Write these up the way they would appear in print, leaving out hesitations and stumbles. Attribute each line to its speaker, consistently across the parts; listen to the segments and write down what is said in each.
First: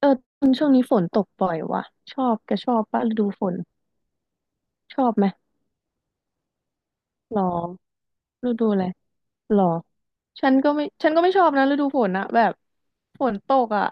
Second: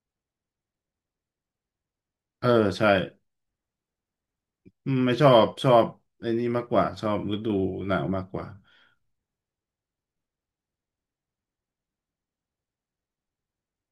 Speaker 1: เออช่วงนี้ฝนตกบ่อยว่ะชอบ
Speaker 2: เออ
Speaker 1: แกชอบ
Speaker 2: ใช่
Speaker 1: ปะฤดูฝน
Speaker 2: อื
Speaker 1: ช
Speaker 2: ม
Speaker 1: อ
Speaker 2: ไม่
Speaker 1: บไห
Speaker 2: ช
Speaker 1: ม
Speaker 2: อบชอบไอ้นี่มากกว่าชอบฤ
Speaker 1: หรอ
Speaker 2: ดูหนาวมากกว่า
Speaker 1: ฤดูอะไรหรอฉันก็ไม่ชอบนะฤดูฝนนะแบบฝนตกอ่ะ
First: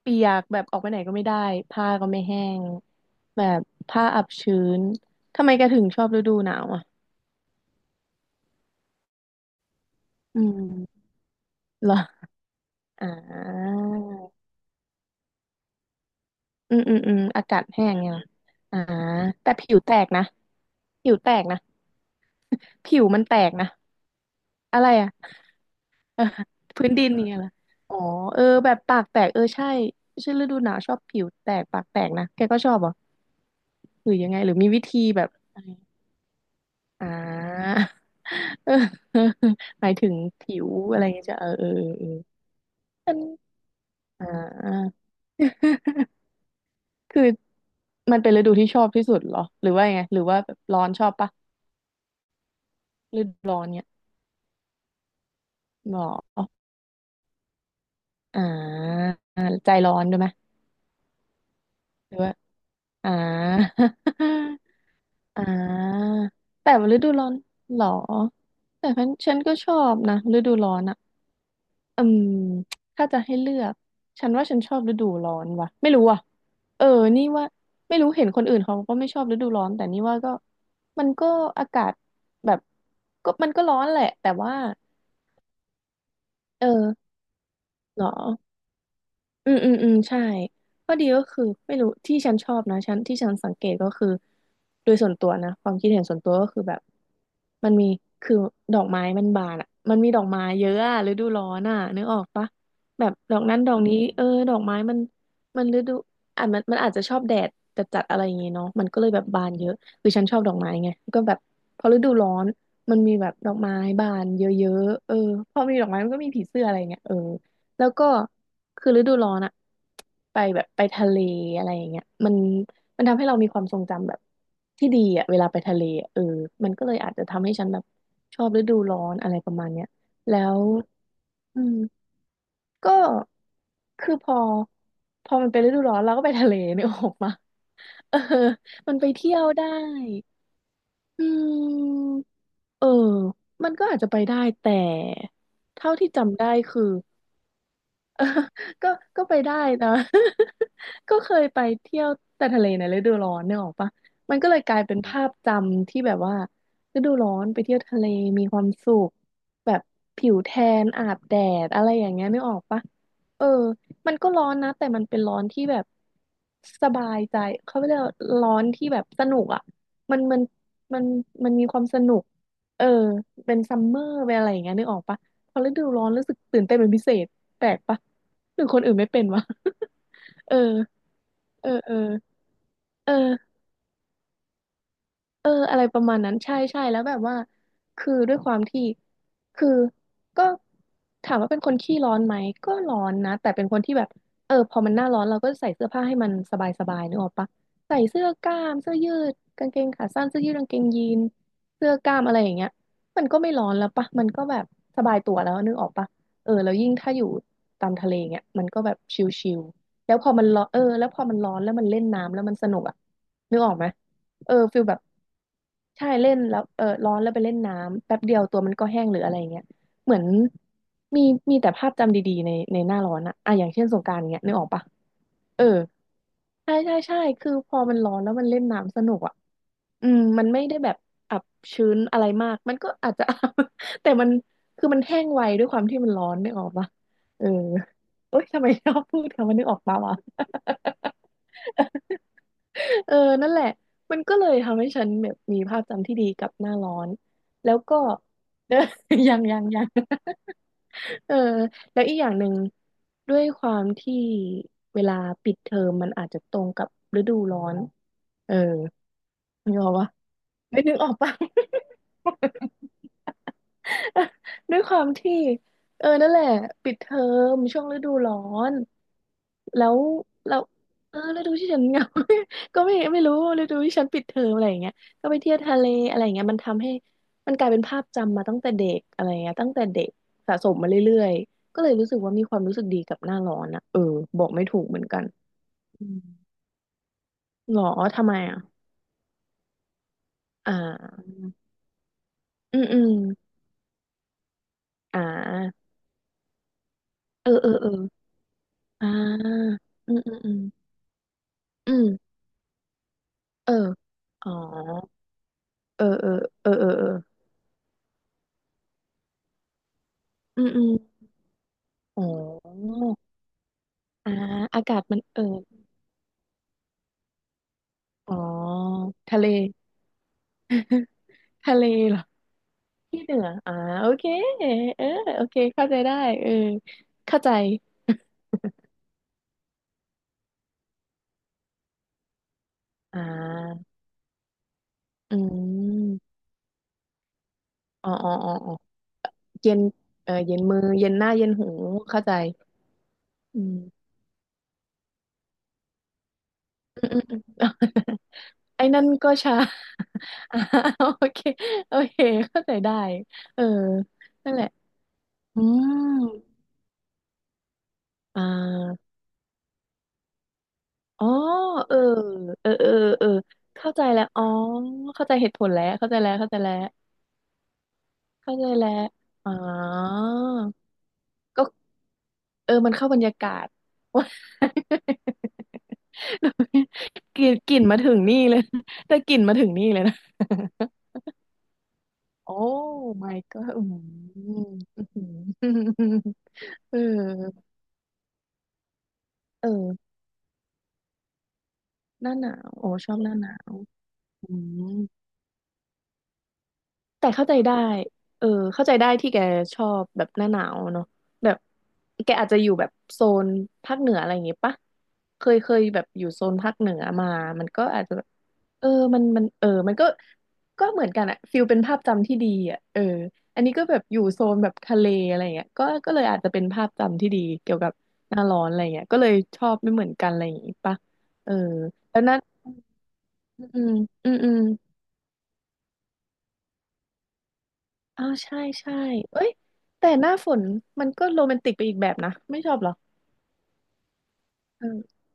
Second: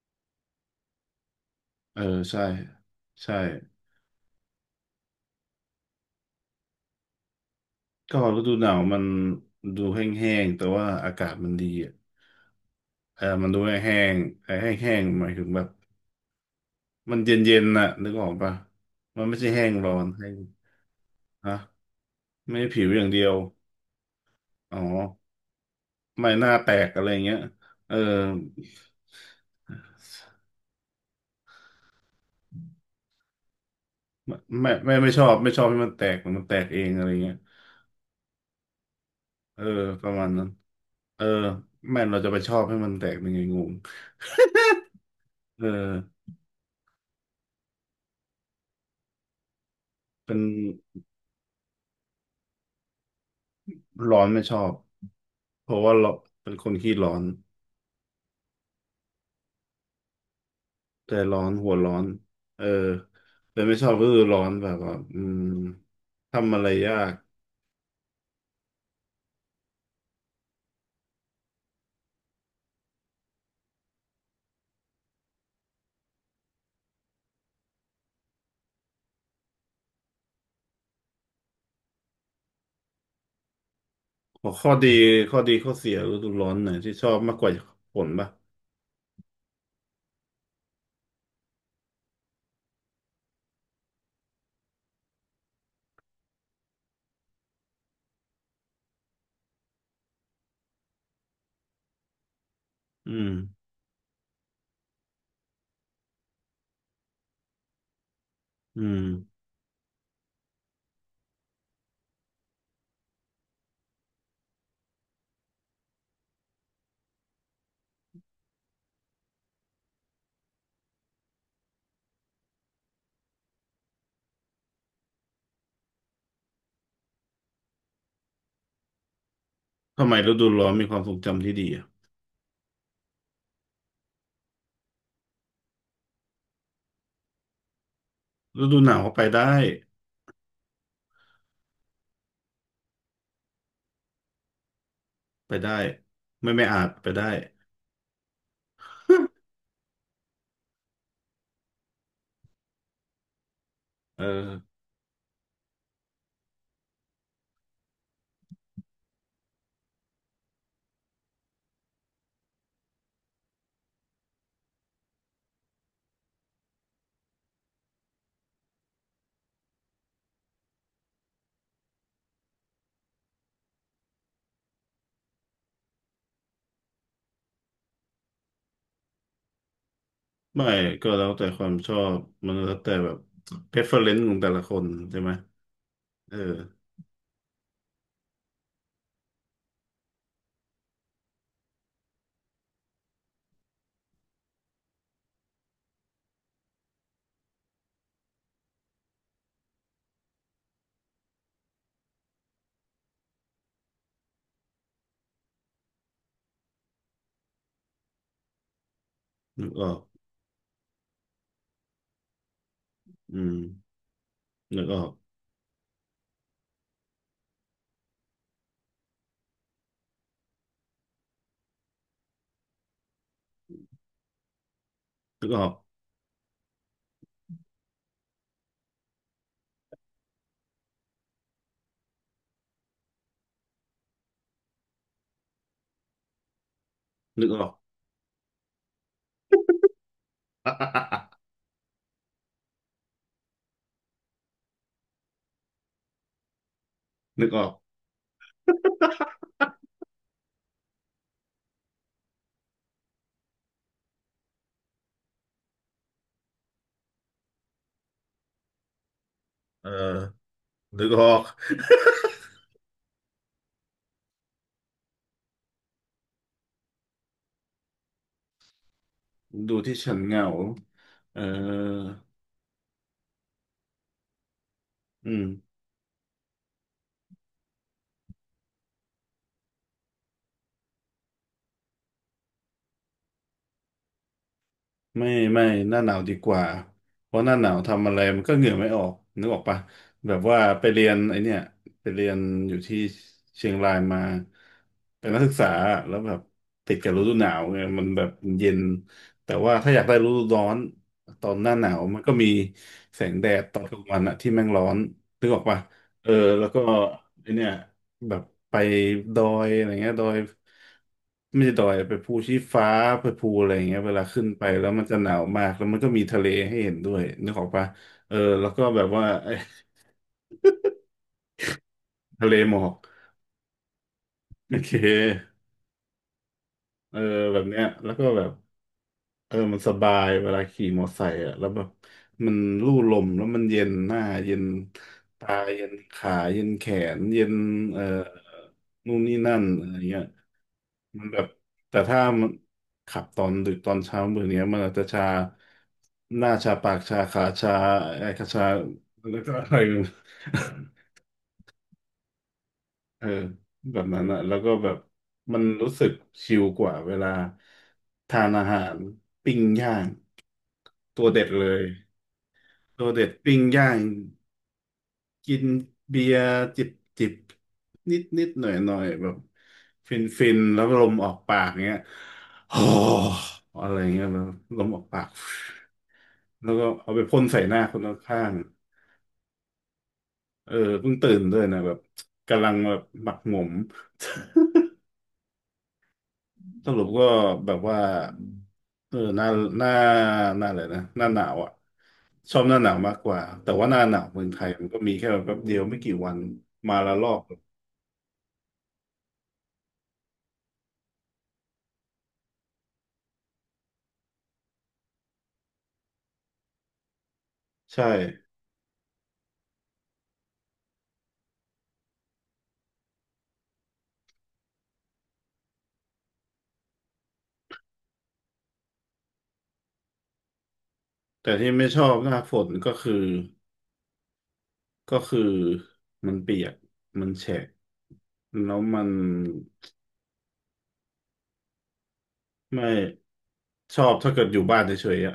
Speaker 1: เปียกแบบออกไปไหนก็ไม่ได้ผ้า
Speaker 2: เออ
Speaker 1: ก็ไม่แห้
Speaker 2: ใช่
Speaker 1: ง
Speaker 2: ใช่
Speaker 1: แบบผ้าอับชื้นทำไมแกถึงชอบฤดูหนาวอ่ะ
Speaker 2: ก็ฤดูหนาวมันดูแห้
Speaker 1: อื
Speaker 2: งๆแต่ว่า
Speaker 1: ม
Speaker 2: อากาศมันดี
Speaker 1: เหร
Speaker 2: อ่ะ
Speaker 1: ออ่
Speaker 2: เออมันดู
Speaker 1: า
Speaker 2: แห้งๆไอ้แห้งๆหมายถึงแบบ
Speaker 1: อืมอืมอื
Speaker 2: มัน
Speaker 1: ม
Speaker 2: เ
Speaker 1: อา
Speaker 2: ย็
Speaker 1: กา
Speaker 2: น
Speaker 1: ศ
Speaker 2: ๆ
Speaker 1: แห้
Speaker 2: น่ะ
Speaker 1: งไง
Speaker 2: นึก
Speaker 1: ล่ะ
Speaker 2: ออกปะ
Speaker 1: อ่า
Speaker 2: มันไม่ใช่
Speaker 1: แต่
Speaker 2: แห้
Speaker 1: ผิ
Speaker 2: ง
Speaker 1: ว
Speaker 2: ร้
Speaker 1: แต
Speaker 2: อน
Speaker 1: กนะ
Speaker 2: แห้ง
Speaker 1: ผิวแตก
Speaker 2: ฮะ
Speaker 1: นะ
Speaker 2: ไม่ใช่ผิว
Speaker 1: ผิ
Speaker 2: อ
Speaker 1: ว
Speaker 2: ย่าง
Speaker 1: มั
Speaker 2: เดี
Speaker 1: น
Speaker 2: ยว
Speaker 1: แตกนะ
Speaker 2: อ๋
Speaker 1: อะ
Speaker 2: อ
Speaker 1: ไรอ่ะ
Speaker 2: ไม่ห น้าแต
Speaker 1: เออพื้
Speaker 2: ก
Speaker 1: น
Speaker 2: อะ
Speaker 1: ดิ
Speaker 2: ไร
Speaker 1: น
Speaker 2: เงี้
Speaker 1: เนี่
Speaker 2: ย
Speaker 1: ยเหรอ
Speaker 2: เอ
Speaker 1: อ๋
Speaker 2: อ
Speaker 1: อเออแบบปากแตกเออใช่ใช่ฤดูหนาวชอบผิวแตกปากแตกนะแกก็ชอบเหรอหรือยัง
Speaker 2: ไม่
Speaker 1: ไงหรือ
Speaker 2: ไม
Speaker 1: มีวิ
Speaker 2: ่
Speaker 1: ธี
Speaker 2: ไม่ช
Speaker 1: แบ
Speaker 2: อ
Speaker 1: บ
Speaker 2: บไม่ช
Speaker 1: อะ
Speaker 2: อบ
Speaker 1: ไร
Speaker 2: ให้มันแตกมันแตกเองอะ
Speaker 1: อ่า
Speaker 2: ไรเงี้ย
Speaker 1: เออ
Speaker 2: เออ
Speaker 1: หมาย
Speaker 2: ป
Speaker 1: ถึ
Speaker 2: ระ
Speaker 1: ง
Speaker 2: มาณนั้น
Speaker 1: ผิวอะไร
Speaker 2: เอ
Speaker 1: เงี้
Speaker 2: อ
Speaker 1: ยจะเออเออ
Speaker 2: แม่
Speaker 1: เออ
Speaker 2: เราจะไปชอบให้มันแต
Speaker 1: เออมั
Speaker 2: ก
Speaker 1: น
Speaker 2: เป็นไงงง
Speaker 1: อ่า
Speaker 2: เออ
Speaker 1: คือมันเป็นฤดูที่ชอบที่สุดเหรอหรือว่ายังไงหรือ
Speaker 2: เป็
Speaker 1: ว่า
Speaker 2: น
Speaker 1: แบบร้อนชอบปะฤดูร้อนเนี่ย
Speaker 2: ร้อนไม่ชอบเพราะว่า
Speaker 1: ห
Speaker 2: เรา
Speaker 1: รอ
Speaker 2: เป็นคนขี้ร้อน
Speaker 1: อ่าใจร้อนด้วยไหม
Speaker 2: แต่ร้อนหัวร้อน
Speaker 1: หรือว่า
Speaker 2: เออ
Speaker 1: อ่า
Speaker 2: แต่ไม่ชอบก็คือร้อน แบบว่า
Speaker 1: อ่า
Speaker 2: ทำอะไร
Speaker 1: แต่ว่า
Speaker 2: ยา
Speaker 1: ฤดู
Speaker 2: ก
Speaker 1: ร้อนเหรอแต่ฉันก็ชอบนะฤดูร้อนอ่ะอืมถ้าจะให้เลือกฉันว่าฉันชอบฤดูร้อนว่ะไม่รู้อ่ะเออนี่ว่าไม่รู้เห็นคนอื่นเขาก็ไม่ชอบฤดูร้อนแต่นี่ว่าก็มันก็อากาศแบบก็ร้อนแหละแต่
Speaker 2: ขอ
Speaker 1: ว่า
Speaker 2: ข้อดีข้อดีข้อเสียฤดูร้อน
Speaker 1: เอ
Speaker 2: ไหนที่ชอ
Speaker 1: อ
Speaker 2: บมากกว่าฝ
Speaker 1: เหรอ
Speaker 2: นป่ะ
Speaker 1: อืมใช่ข้อดีก็คือไม่รู้ที่ฉันชอบนะฉันที่ฉันสังเกตก็คือโดยส่วนตัวนะความคิดเห็นส่วนตัวก็คือแบบมันมีคือดอกไม้มันบานอ่ะมันมีดอกไม้เยอะอะฤดูร้อนอ่ะนึกออกปะแบ
Speaker 2: อื
Speaker 1: บ
Speaker 2: ม
Speaker 1: ดอกนั้นดอกนี้เออดอกไม้มันฤดูอ่ะมันอาจจะชอบแดดจัดจัดอะไรอย่างงี้เนาะ
Speaker 2: อื
Speaker 1: มันก็
Speaker 2: ม
Speaker 1: เลยแบบบานเยอะคือฉันชอบดอกไม้ไงก็แบบพอฤดูร้อนมันมีแบบดอกไม้บานเยอะๆเออพอมีดอกไม้มันก็มีผีเสื้ออะไรเงี้ยเออ แล้วก็คือฤดูร้อนอะไปแบบไปทะเลอะไรอย่างเงี้ยมันทำให้เรามีความทรงจำแบบที่ดีอะเวลาไปทะเลอะเออมันก็เลยอาจจะทำให้ฉันแบบชอบฤดูร้อนอะไรประมาณเนี้ย
Speaker 2: ทำไมฤ
Speaker 1: แล้
Speaker 2: ดู
Speaker 1: ว
Speaker 2: ร้อนมีความทรงจำที่
Speaker 1: อื
Speaker 2: ดี
Speaker 1: ม
Speaker 2: อะ
Speaker 1: ก็คือพอมันเป็นฤดูร้อนเราก็ไปทะเลนึกออกมาเออ
Speaker 2: ฤดูห
Speaker 1: มั
Speaker 2: นา
Speaker 1: น
Speaker 2: ว
Speaker 1: ไป
Speaker 2: ก็ไป
Speaker 1: เที่ย
Speaker 2: ได้
Speaker 1: วได้อืมเออมันก็อาจจะไปได้แต่
Speaker 2: ไปได้
Speaker 1: เท่าที่จำ
Speaker 2: ไม่
Speaker 1: ได้
Speaker 2: ไม่อา
Speaker 1: คื
Speaker 2: จ
Speaker 1: อ
Speaker 2: ไปได้
Speaker 1: เออก็ก็ไปได้นะ ก็เคยไปเที่ยวแต่ทะเลในฤดูร้อนเนี่ยออกปะ
Speaker 2: เออ
Speaker 1: มันก็เลยกลายเป็นภาพจำที่แบบว่าฤดูร้อนไปเที่ยวทะเลมีความสุขแบบผิวแทนอาบแดดอะไรอย่างเงี้ยนึกออกปะเออมันก็ร้อนนะแต่มันเป็นร้อนที่แบบสบายใจเขาเรียกว่าร้อนที่แบบสนุกอ่ะมันมันมันมันมีความสนุกเออเป็นซัมเมอร์เป็นอะไรอย่างเงี้ยนึกออกปะพอฤดูร้อนรู้สึกตื่นเต้นเป็นพิเศษแปลกปะ หรือคนอื่นไม่เป็นวะ เอ
Speaker 2: ไม่
Speaker 1: อ
Speaker 2: ก็แล้วแต่ค
Speaker 1: เอ
Speaker 2: วา
Speaker 1: อ
Speaker 2: มช
Speaker 1: เออ
Speaker 2: อบมันแล้วแต่แบบ
Speaker 1: เออ
Speaker 2: preference ของแต่ละคนใช่ไหม
Speaker 1: เอออะไรประมาณ
Speaker 2: เอ
Speaker 1: นั้น
Speaker 2: อ
Speaker 1: ใช่ใช่แล้วแบบว่าคือด้วยความที่คือก็ถามว่าเป็นคนขี้ร้อนไหมก็ร้อนนะแต่เป็นคนที่แบบเออพอมันหน้าร้อนเราก็ใส่เสื้อผ้าให้มันสบายสบายนึกออกปะใส่เสื้อกล้ามเสื้อยืดกางเกงขาสั้นเสื้อยืดกางเกงยีนเสื้อกล้ามอะไรอย่างเงี้ยมันก็ไม่ร้อนแล้วปะมันก็แบบสบายตัวแล้วนึกออกปะเออแล้วยิ่งถ้าอยู่ตามทะเลเงี้ยมันก็แบบชิล
Speaker 2: นึกออก
Speaker 1: ๆแล้วพอมันร้อนเออแล้วพอมันร้อนแล้วมันเล่นน้ำแล้วมันสนุกอะ
Speaker 2: อืม
Speaker 1: นึกออกไหมเออฟิ
Speaker 2: นึ
Speaker 1: ล
Speaker 2: ก
Speaker 1: แบ
Speaker 2: อ
Speaker 1: บ
Speaker 2: อก
Speaker 1: ใช่เล่นแล้วเออร้อนแล้วไปเล่นน้ำแป๊บเดียวตัวมันก็แห้งหรืออะไรเงี้ยเหมือนมีมีแต่ภาพจำดีๆในหน้าร้อนอะอ่ะอย่างเช่นสงกรานต์เงี้ยนึกออกปะ
Speaker 2: นึกอ
Speaker 1: เออ
Speaker 2: อก
Speaker 1: ใช่ใช่ใช่คือพอมันร้อนแล้วมันเล่นน้ำสนุกอ่ะอืมมันไม่ได้แบบอับชื้นอะไรมากมันก็อาจจะ แต่มันคือมันแห้งไวด้วยความที่มันร้อนนึกออกปะเอ
Speaker 2: นึ
Speaker 1: อ
Speaker 2: กออก
Speaker 1: เอ้ยทำไมชอบพูดคำว่านึกออกปะวะ เออนั่นแหละมันก็เลยทำให้ฉันแบบมีภาพจำที่ดีกับหน้าร้อน
Speaker 2: นึกออ
Speaker 1: แล้
Speaker 2: ก
Speaker 1: วก็ ยัง เออแล้วอีกอย่างหนึ่งด้วยความที่เวลาปิดเทอมมันอาจจะตรงกับฤดูร้อนเออนึก
Speaker 2: เอ
Speaker 1: อ
Speaker 2: อ
Speaker 1: อกปะไม่นึกอ
Speaker 2: นึก
Speaker 1: อก
Speaker 2: อ
Speaker 1: ปะ
Speaker 2: อก
Speaker 1: ด้วยความที่เออนั่นแหละปิดเทอมช่วงฤดูร้อน
Speaker 2: ดู
Speaker 1: แล้
Speaker 2: ที่
Speaker 1: ว
Speaker 2: ฉันเหงา
Speaker 1: เราวเออ
Speaker 2: เอ
Speaker 1: ฤดูที่ฉันเหงา
Speaker 2: อ
Speaker 1: ก็ไม่รู้ฤดูที่ฉันปิดเทอมอะไรอย่างเงี้ยก็
Speaker 2: อื
Speaker 1: ไป
Speaker 2: ม
Speaker 1: เที่ยวทะเลอะไรอย่างเงี้ยมันทำให้มันกลายเป็นภาพจำมาตั้งแต่เด็กอะไรเงี้ยตั้งแต่เด็กสะสมมาเรื่อยๆก็เลยรู้สึกว่ามีความรู้สึกดีกับหน้าร้อนอะเออบอกไม่ถูกเหมือนกัน
Speaker 2: ไม่ไม่หน้า
Speaker 1: อื
Speaker 2: หนา
Speaker 1: ม
Speaker 2: วดีกว่า เพราะหน้าหนา
Speaker 1: ห
Speaker 2: ว
Speaker 1: รอ
Speaker 2: ทำอะไร
Speaker 1: ทำไม
Speaker 2: มันก็
Speaker 1: อะ
Speaker 2: เหงื่อไม่ออกนึกออกปะแบบว่า
Speaker 1: อ่
Speaker 2: ไปเรียนไอ
Speaker 1: า
Speaker 2: เนี่ยไปเรียนอ
Speaker 1: อื
Speaker 2: ยู่
Speaker 1: มอื
Speaker 2: ที่
Speaker 1: ม
Speaker 2: เชียงรายมา
Speaker 1: อ่
Speaker 2: เป็นนักศึกษา
Speaker 1: า
Speaker 2: แล้วแบบติดกับฤดูห
Speaker 1: เอ
Speaker 2: นา
Speaker 1: อ
Speaker 2: ว
Speaker 1: เออ
Speaker 2: ไง
Speaker 1: เออ
Speaker 2: มันแบบเย็น
Speaker 1: อ่
Speaker 2: แต่ว่า
Speaker 1: า
Speaker 2: ถ้าอยาก
Speaker 1: อื
Speaker 2: ได้
Speaker 1: ม
Speaker 2: ฤ
Speaker 1: อืม
Speaker 2: ดู
Speaker 1: อืม
Speaker 2: ร้อนตอนหน้าหนา
Speaker 1: อื
Speaker 2: วมันก็
Speaker 1: ม
Speaker 2: มีแสงแดด
Speaker 1: เออ
Speaker 2: ตอนกลางวันอะ
Speaker 1: อ๋
Speaker 2: ที่
Speaker 1: อ
Speaker 2: แม่งร้อนนึกออกปะ
Speaker 1: เออ
Speaker 2: เอ
Speaker 1: เอ
Speaker 2: อ
Speaker 1: อ
Speaker 2: แล้
Speaker 1: เอ
Speaker 2: ว
Speaker 1: อ
Speaker 2: ก็
Speaker 1: เออเออ
Speaker 2: ไอเนี่ย แบบไปดอยอะไรเงี้ยดอย
Speaker 1: อืมอืม
Speaker 2: ไม่ใช่ดอยไป
Speaker 1: อ๋อ
Speaker 2: ภูชี้ฟ้าไปภูอะไรอย่างเงี้ยเวลา
Speaker 1: อ่า
Speaker 2: ขึ้นไป
Speaker 1: อา
Speaker 2: แล้ว
Speaker 1: กา
Speaker 2: มั
Speaker 1: ศ
Speaker 2: นจะ
Speaker 1: มัน
Speaker 2: หนาวมากแล้วมันก็มีทะเลให้เห็นด้วยนึกออกปะ
Speaker 1: อ๋
Speaker 2: เอ
Speaker 1: อ
Speaker 2: อแล้วก็แบบว่า
Speaker 1: ทะ เล
Speaker 2: เอ้ย
Speaker 1: ทะเลเหรอ
Speaker 2: ทะเลหมอก
Speaker 1: ที่เหนืออ่าโอเค
Speaker 2: โอเค
Speaker 1: เออโอเค เข้าใจได้เออ
Speaker 2: เออ
Speaker 1: เข้าใจ
Speaker 2: แบบเนี้ยแล้วก็แบบเออมันสบายเวลาขี่มอไซค์อ่ะแล้วแบบมันลู่ล
Speaker 1: อ่
Speaker 2: มแล้วมันเย็
Speaker 1: า
Speaker 2: นหน้าเย็น
Speaker 1: อื
Speaker 2: ตาเย็นขา
Speaker 1: ม
Speaker 2: เย็นแขนเย็นเอ่อ
Speaker 1: อ๋ออ๋ออ๋ออ๋อ
Speaker 2: นู่นนี่นั่น
Speaker 1: เย็น
Speaker 2: อะไรเงี้ย
Speaker 1: เออเย็นมือ เย็นห
Speaker 2: มัน
Speaker 1: น้า
Speaker 2: แบ
Speaker 1: เย็
Speaker 2: บ
Speaker 1: นหู
Speaker 2: แต่ถ้า
Speaker 1: เข้าใจ
Speaker 2: มันขับตอน
Speaker 1: อื
Speaker 2: ดึกตอน
Speaker 1: ม
Speaker 2: เช้ามือเนี้ยมันอาจจะชาหน้าชาปาก
Speaker 1: อืมอื
Speaker 2: ชา
Speaker 1: มอืม
Speaker 2: ขาชา ไอ้ขาชา
Speaker 1: ไอ้นั่นก็
Speaker 2: แล้วก็
Speaker 1: ชา
Speaker 2: อะไรอยู่
Speaker 1: อ่าโอเคโอเคเข้าใจได้
Speaker 2: เออ
Speaker 1: เออ
Speaker 2: แบบนั้นอะ
Speaker 1: นั่
Speaker 2: แล้
Speaker 1: น
Speaker 2: ว
Speaker 1: แหละ
Speaker 2: ก็แบบมั
Speaker 1: อื
Speaker 2: นรู้สึก
Speaker 1: ม
Speaker 2: ชิลกว่าเวลา
Speaker 1: อ่
Speaker 2: ทานอาหาร
Speaker 1: า
Speaker 2: ปิ้งย่างตั
Speaker 1: อ๋
Speaker 2: ว
Speaker 1: อ
Speaker 2: เด็ดเลย
Speaker 1: เออเออเออ
Speaker 2: ตัว
Speaker 1: เอ
Speaker 2: เด็
Speaker 1: อ
Speaker 2: ดปิ้งย่า
Speaker 1: เข้า
Speaker 2: ง
Speaker 1: ใจแล้วอ๋อเข้าใจเห
Speaker 2: กิ
Speaker 1: ตุผ
Speaker 2: น
Speaker 1: ลแล้ว เข้าใจ
Speaker 2: เบี
Speaker 1: แล้
Speaker 2: ย
Speaker 1: ว
Speaker 2: ร์
Speaker 1: เข้าใจแล้ว
Speaker 2: จิบจิบนิดนิด
Speaker 1: เข้า
Speaker 2: ห
Speaker 1: ใจ
Speaker 2: น่อยห
Speaker 1: แล้ว
Speaker 2: น่อยแบบ
Speaker 1: อ๋อ
Speaker 2: ฟินฟินแล้วลมออกปา
Speaker 1: ก็
Speaker 2: กเงี้ย
Speaker 1: เออ
Speaker 2: โอ้
Speaker 1: มันเข้าบรรยากาศ
Speaker 2: อะไรเงี้ยแล้วลมออกปากแล้วก็เอาไป พ่
Speaker 1: ก
Speaker 2: น
Speaker 1: ลิ่น
Speaker 2: ใส่
Speaker 1: ก
Speaker 2: ห
Speaker 1: ลิ่
Speaker 2: น้า
Speaker 1: น
Speaker 2: ค
Speaker 1: มา
Speaker 2: น
Speaker 1: ถึงนี่
Speaker 2: ข้าง
Speaker 1: เลย แต่กลิ่นมาถึงนี่เลยนะ
Speaker 2: ๆเออเพิ่งตื่นด้วยนะแบบ
Speaker 1: โอ้
Speaker 2: กำลังแบบหมั
Speaker 1: my
Speaker 2: กหมม
Speaker 1: god อืมอื้อหือ
Speaker 2: ส
Speaker 1: เออ
Speaker 2: รุปก็แบบว่าเออหน้า
Speaker 1: เอ
Speaker 2: หน้า
Speaker 1: อ
Speaker 2: หน้าอะไรนะหน้าหนาวอ่ะ
Speaker 1: หน้าหนา
Speaker 2: ชอบ
Speaker 1: ว
Speaker 2: หน้าห
Speaker 1: โอ้
Speaker 2: นาว
Speaker 1: ช
Speaker 2: มา
Speaker 1: อ
Speaker 2: ก
Speaker 1: บห
Speaker 2: ก
Speaker 1: น้า
Speaker 2: ว่า
Speaker 1: หนา
Speaker 2: แต่
Speaker 1: ว
Speaker 2: ว่าหน้าหนาวเมื
Speaker 1: อื
Speaker 2: องไทยมัน
Speaker 1: ม
Speaker 2: ก็มีแค่แบบแป๊บเดียวไม่กี่วันมาละล
Speaker 1: แต่
Speaker 2: อก
Speaker 1: เข้าใจได้เออเข้าใจได้ที่แกชอบแบบหน้าหนาวเนาะแบบแกอาจจะอยู่แบบโซนภาคเหนืออะไรอย่างงี้ปะเคยเคยแบบอยู่โซนภาคเหนือมามันก็อา
Speaker 2: ใช่
Speaker 1: จจะแบบเออมันมันก็ก็เหมือนกันอะฟิลเป็นภาพจำที่ดีอะเอออันนี้ก็แบบอยู่โซนแบบทะเลอะไรอย่างเงี้ยก็ก็เลยอาจจะเป็นภาพจำที่ดีเกี่ยวกับหน้าร้อนอะไรอย่างเงี้ยก็เลยชอบไม่เหมือนกันอะไรอย่างงี้ปะ
Speaker 2: แต่
Speaker 1: เออ
Speaker 2: ที่ไม่ชอบ
Speaker 1: แล้ว
Speaker 2: ห
Speaker 1: นั้
Speaker 2: น้า
Speaker 1: น
Speaker 2: ฝนก็คือ
Speaker 1: อืมอืมอืม
Speaker 2: ก็คือมันเปียกมันแฉะ
Speaker 1: อ้าวใช่
Speaker 2: แล้ว
Speaker 1: ใช่
Speaker 2: มัน
Speaker 1: เอ้ยแต่หน้าฝนมันก็โรแมนติกไปอีกแบบนะไม่ชอบ
Speaker 2: ไม่
Speaker 1: เหรอ
Speaker 2: ชอบถ้าเกิดอยู่บ้านเฉ
Speaker 1: เออ
Speaker 2: ยๆอ่ะ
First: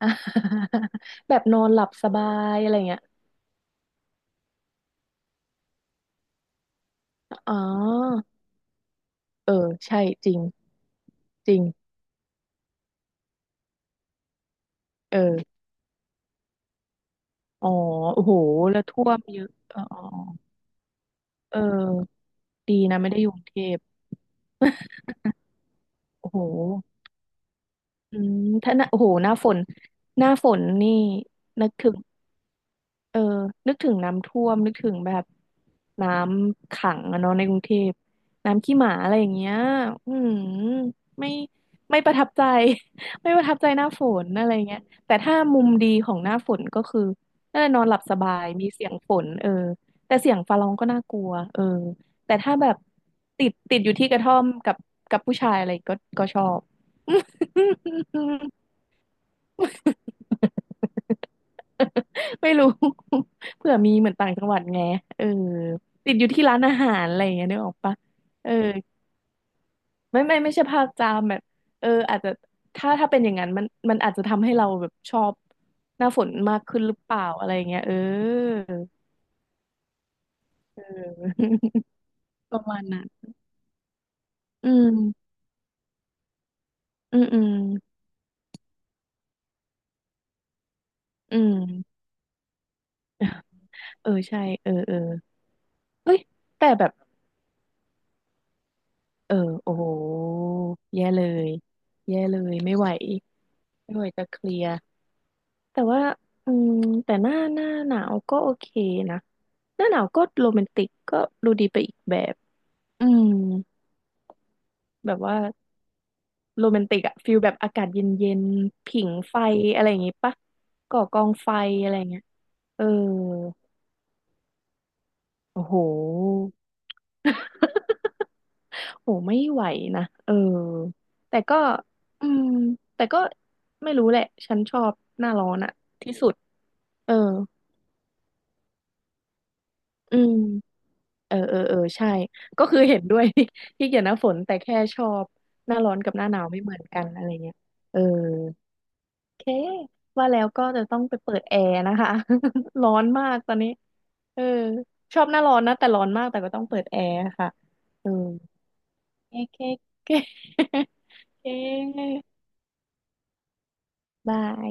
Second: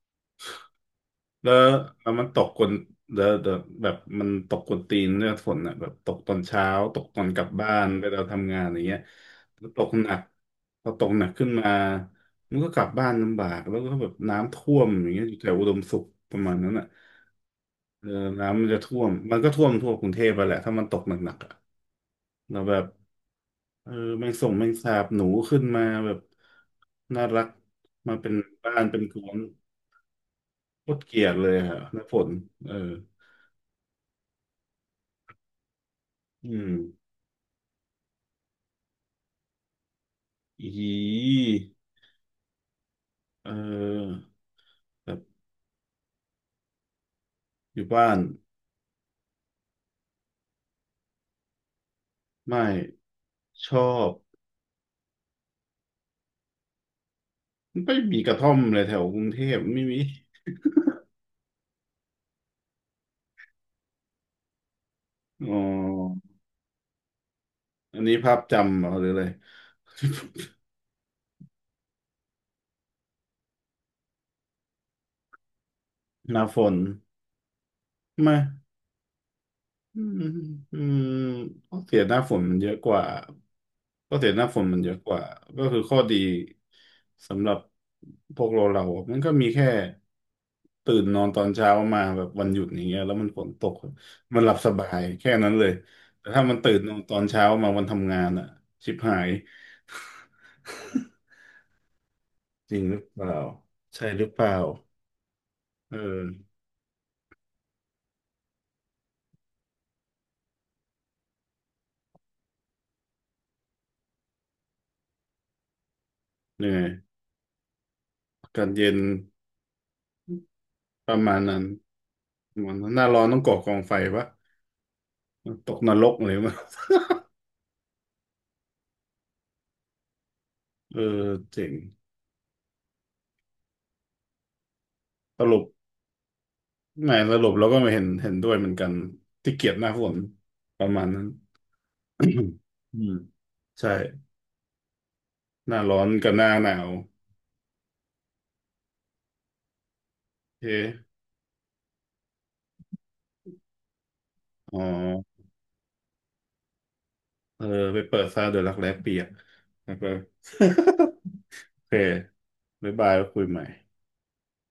Speaker 1: อ่ะ แบบ
Speaker 2: แล้ว
Speaker 1: นอนหลับส
Speaker 2: แล้ว
Speaker 1: บา
Speaker 2: มันตก
Speaker 1: ย
Speaker 2: กว
Speaker 1: อะ
Speaker 2: น
Speaker 1: ไรเงี้ย
Speaker 2: แล้วแบบมันตกกวนตีนเนี่ยฝนอ่ะแบบตกตอนเช้าตกตอนกลับ
Speaker 1: อ๋อ
Speaker 2: บ้านไปเราทำงานอย่างเงี้ย
Speaker 1: เอ
Speaker 2: แล้
Speaker 1: อ
Speaker 2: วตก
Speaker 1: ใช่
Speaker 2: หนัก
Speaker 1: จริง
Speaker 2: พอตกหนักขึ้
Speaker 1: จ
Speaker 2: น
Speaker 1: ริง
Speaker 2: มามันก็กลับบ้านลำบากแล้วก็แบบน้ำท่วมอย่าง
Speaker 1: เอ
Speaker 2: เงี้ยอยู่แถว
Speaker 1: อ
Speaker 2: อุดมสุขประมาณนั้นอ่ะ
Speaker 1: อ๋อ
Speaker 2: เออ
Speaker 1: โอ้โห
Speaker 2: น้ำมันจะ
Speaker 1: แล้ว
Speaker 2: ท่
Speaker 1: ท่
Speaker 2: วม
Speaker 1: วม
Speaker 2: มัน
Speaker 1: เย
Speaker 2: ก็
Speaker 1: อะ
Speaker 2: ท่วม
Speaker 1: อ๋อ
Speaker 2: ทั่วกรุงเทพไปแหละถ้ามันตกหนักๆอะ
Speaker 1: อ๋ออ๋อเออ
Speaker 2: แล้ว
Speaker 1: ดี
Speaker 2: แบบ
Speaker 1: นะไม่ได้อยู่กรุงเทพ
Speaker 2: เออแมงส่งแมงสา บหนูขึ้นมาแบบ
Speaker 1: โอ้โห
Speaker 2: น่ารักมา
Speaker 1: อื
Speaker 2: เป็น
Speaker 1: มถ้า
Speaker 2: บ้า
Speaker 1: ห
Speaker 2: น
Speaker 1: น้า
Speaker 2: เป็
Speaker 1: โอ้
Speaker 2: น
Speaker 1: โห
Speaker 2: ก
Speaker 1: ห
Speaker 2: ว
Speaker 1: น้า
Speaker 2: น
Speaker 1: ฝนหน้าฝน
Speaker 2: โค
Speaker 1: นี่
Speaker 2: ตรเกลียดเลย
Speaker 1: นึก
Speaker 2: ฮะ
Speaker 1: ถึง
Speaker 2: น้ำฝนเออ
Speaker 1: เออนึกถึงน้ำท่วมนึกถึงแบบน้
Speaker 2: อืม
Speaker 1: ำขังอะเนาะในกรุงเทพน้ำขี้หมาอะไรอย่างเงี้ยอืม
Speaker 2: อ
Speaker 1: ไม่
Speaker 2: ี
Speaker 1: ไม่ประทับใจ ไม่ประ
Speaker 2: เอ
Speaker 1: ทับใจหน้าฝ
Speaker 2: อ
Speaker 1: นอะไรเงี้ย
Speaker 2: แบ
Speaker 1: แต่
Speaker 2: บ
Speaker 1: ถ้ามุมดีของหน้าฝนก็คือเออ
Speaker 2: อ
Speaker 1: นอ
Speaker 2: ยู่
Speaker 1: นหลับ
Speaker 2: บ้า
Speaker 1: ส
Speaker 2: น
Speaker 1: บายมีเสียงฝนเออแต่เสียงฟ้าร้องก็น่ากลัวเออแต่ถ้า
Speaker 2: ไม่
Speaker 1: แบบติด
Speaker 2: ช
Speaker 1: ติ
Speaker 2: อ
Speaker 1: ดอยู่ที่
Speaker 2: บ
Speaker 1: กระท่อมกับกับผู้ชายอะไรก็ก็ชอบ
Speaker 2: ไม่มีกระท่อม เลยแถวกรุงเทพไม่มี
Speaker 1: ไม่รู้ เผื่อมีเหมือนต่างจังหวัดไงเออ
Speaker 2: อ๋
Speaker 1: ติดอ
Speaker 2: อ
Speaker 1: ยู่ที่ร้านอาหารอะไรอย่างเงี้ยนึกออกปะ
Speaker 2: อันนี้ภาพ
Speaker 1: เออ
Speaker 2: จำเหรอหรืออะไร
Speaker 1: ไม่ไม่ใช่ภาคจามแบบเอออาจจะถ้าเป็นอย่างนั้นมันมันอาจจะทำให้เราแบบชอบหน้าฝน
Speaker 2: หน้าฝ
Speaker 1: มาก
Speaker 2: น
Speaker 1: ขึ้นหรือเปล่าอะไรอย่างเงี้ยเออ
Speaker 2: ไม่ อืมอื
Speaker 1: เ
Speaker 2: ม
Speaker 1: ออ
Speaker 2: ข้อเสียหน้าฝน มั
Speaker 1: ป
Speaker 2: น
Speaker 1: ระ
Speaker 2: เยอะ
Speaker 1: มาณ
Speaker 2: กว่า
Speaker 1: นั้น
Speaker 2: ข้อเสียหน้าฝน
Speaker 1: อื
Speaker 2: มันเยอะกว่า
Speaker 1: ม
Speaker 2: ก็คือข้อดี
Speaker 1: อืมอื
Speaker 2: สำห
Speaker 1: ม
Speaker 2: รับพวกเราเราอะมันก็มีแค่ตื่นนอน
Speaker 1: อื
Speaker 2: ตอน
Speaker 1: ม
Speaker 2: เช้ามาแบบวันหยุดอย่างเงี้ยแล้วมันฝ นตก
Speaker 1: เออใช่
Speaker 2: มันหลับ
Speaker 1: เอ
Speaker 2: ส
Speaker 1: อ
Speaker 2: บา
Speaker 1: เออ
Speaker 2: ยแค่นั้นเลย
Speaker 1: เฮ้ย
Speaker 2: แต่ถ้ามัน
Speaker 1: แต่
Speaker 2: ตื่น
Speaker 1: แบ
Speaker 2: น
Speaker 1: บ
Speaker 2: อนตอนเช้ามาวันทำงานอ่ะชิบหาย
Speaker 1: เออโอ้โหแย่เลยแย่เลย
Speaker 2: จ
Speaker 1: ไม่
Speaker 2: ริง
Speaker 1: ไหว
Speaker 2: หรือเปล่า
Speaker 1: ไม่ไห
Speaker 2: ใช่
Speaker 1: ว
Speaker 2: ห
Speaker 1: จะ
Speaker 2: รือ
Speaker 1: เค
Speaker 2: เปล่า
Speaker 1: ลียร์ แต่
Speaker 2: เอ
Speaker 1: ว่าอื
Speaker 2: อ
Speaker 1: มแต่หน้าหนาวก็โอเคนะหน้าหนาวก็โรแมนติกก็ดูดีไปอีกแบบอืมแบบว่า
Speaker 2: เห
Speaker 1: โร
Speaker 2: นื่
Speaker 1: แม
Speaker 2: อ
Speaker 1: น
Speaker 2: ย
Speaker 1: ติกอะฟิลแบบอากาศเย็น
Speaker 2: อากาศ
Speaker 1: ๆ
Speaker 2: เย็น
Speaker 1: ผิงไฟอะไรอย่างงี้ปะก่อ
Speaker 2: ป
Speaker 1: ก
Speaker 2: ระ
Speaker 1: อง
Speaker 2: มาณ
Speaker 1: ไฟ
Speaker 2: นั้น
Speaker 1: อะไรเงี้ย
Speaker 2: ประมัน
Speaker 1: เออ
Speaker 2: หน้าร้อนต้องก่อกองไฟปะ
Speaker 1: โอ้
Speaker 2: ต
Speaker 1: โห
Speaker 2: กนรกเลยมั้ง
Speaker 1: โหไม่ไหวนะเออ
Speaker 2: เออ
Speaker 1: แต่ก็
Speaker 2: เจ๋ง
Speaker 1: อืมแต่ก็ไม่รู้แหละฉันชอบหน้า
Speaker 2: ส
Speaker 1: ร้อน
Speaker 2: รุป
Speaker 1: อะที่สุด
Speaker 2: ไห
Speaker 1: เอ
Speaker 2: น
Speaker 1: อ
Speaker 2: สรุปเราก็ไม่เห็นเห็นด้วยเหมือนกันที่เกียดหน้าฝ
Speaker 1: อื
Speaker 2: น
Speaker 1: ม
Speaker 2: ประมาณนั้น
Speaker 1: เออเออเออใช่ก็คือ เห็
Speaker 2: อื
Speaker 1: น
Speaker 2: ม
Speaker 1: ด้วย ที่
Speaker 2: ใช่
Speaker 1: เกี่ยวหน้าฝนแต่แค่ชอบ
Speaker 2: ห
Speaker 1: หน้า
Speaker 2: น้า
Speaker 1: ร้อ
Speaker 2: ร้
Speaker 1: น
Speaker 2: อน
Speaker 1: กับหน้า
Speaker 2: กับ
Speaker 1: ห
Speaker 2: ห
Speaker 1: นาว
Speaker 2: น้า
Speaker 1: ไม่
Speaker 2: ห
Speaker 1: เหมื
Speaker 2: นา
Speaker 1: อน
Speaker 2: ว
Speaker 1: กันอะไรเงี้ยเออโอเคว่าแล้ว
Speaker 2: โอเ
Speaker 1: ก็จะต้อง
Speaker 2: ค
Speaker 1: ไปเปิดแอร์นะคะ ร้อนมากตอนนี้เออ
Speaker 2: อ๋
Speaker 1: ชอบห
Speaker 2: อ
Speaker 1: น้าร้อนนะแต่ร้อนมากแต่ก็ต้องเปิดแอร์ค่ะ
Speaker 2: เออไป
Speaker 1: เออ
Speaker 2: เปิดซาเดอะรักแร้เปียก
Speaker 1: โอเค
Speaker 2: แล้ว
Speaker 1: โอ
Speaker 2: ก็
Speaker 1: เค โอเค
Speaker 2: โอ
Speaker 1: โอ
Speaker 2: เค
Speaker 1: เค
Speaker 2: บ๊ายบายแล้วคุยใหม่
Speaker 1: บาย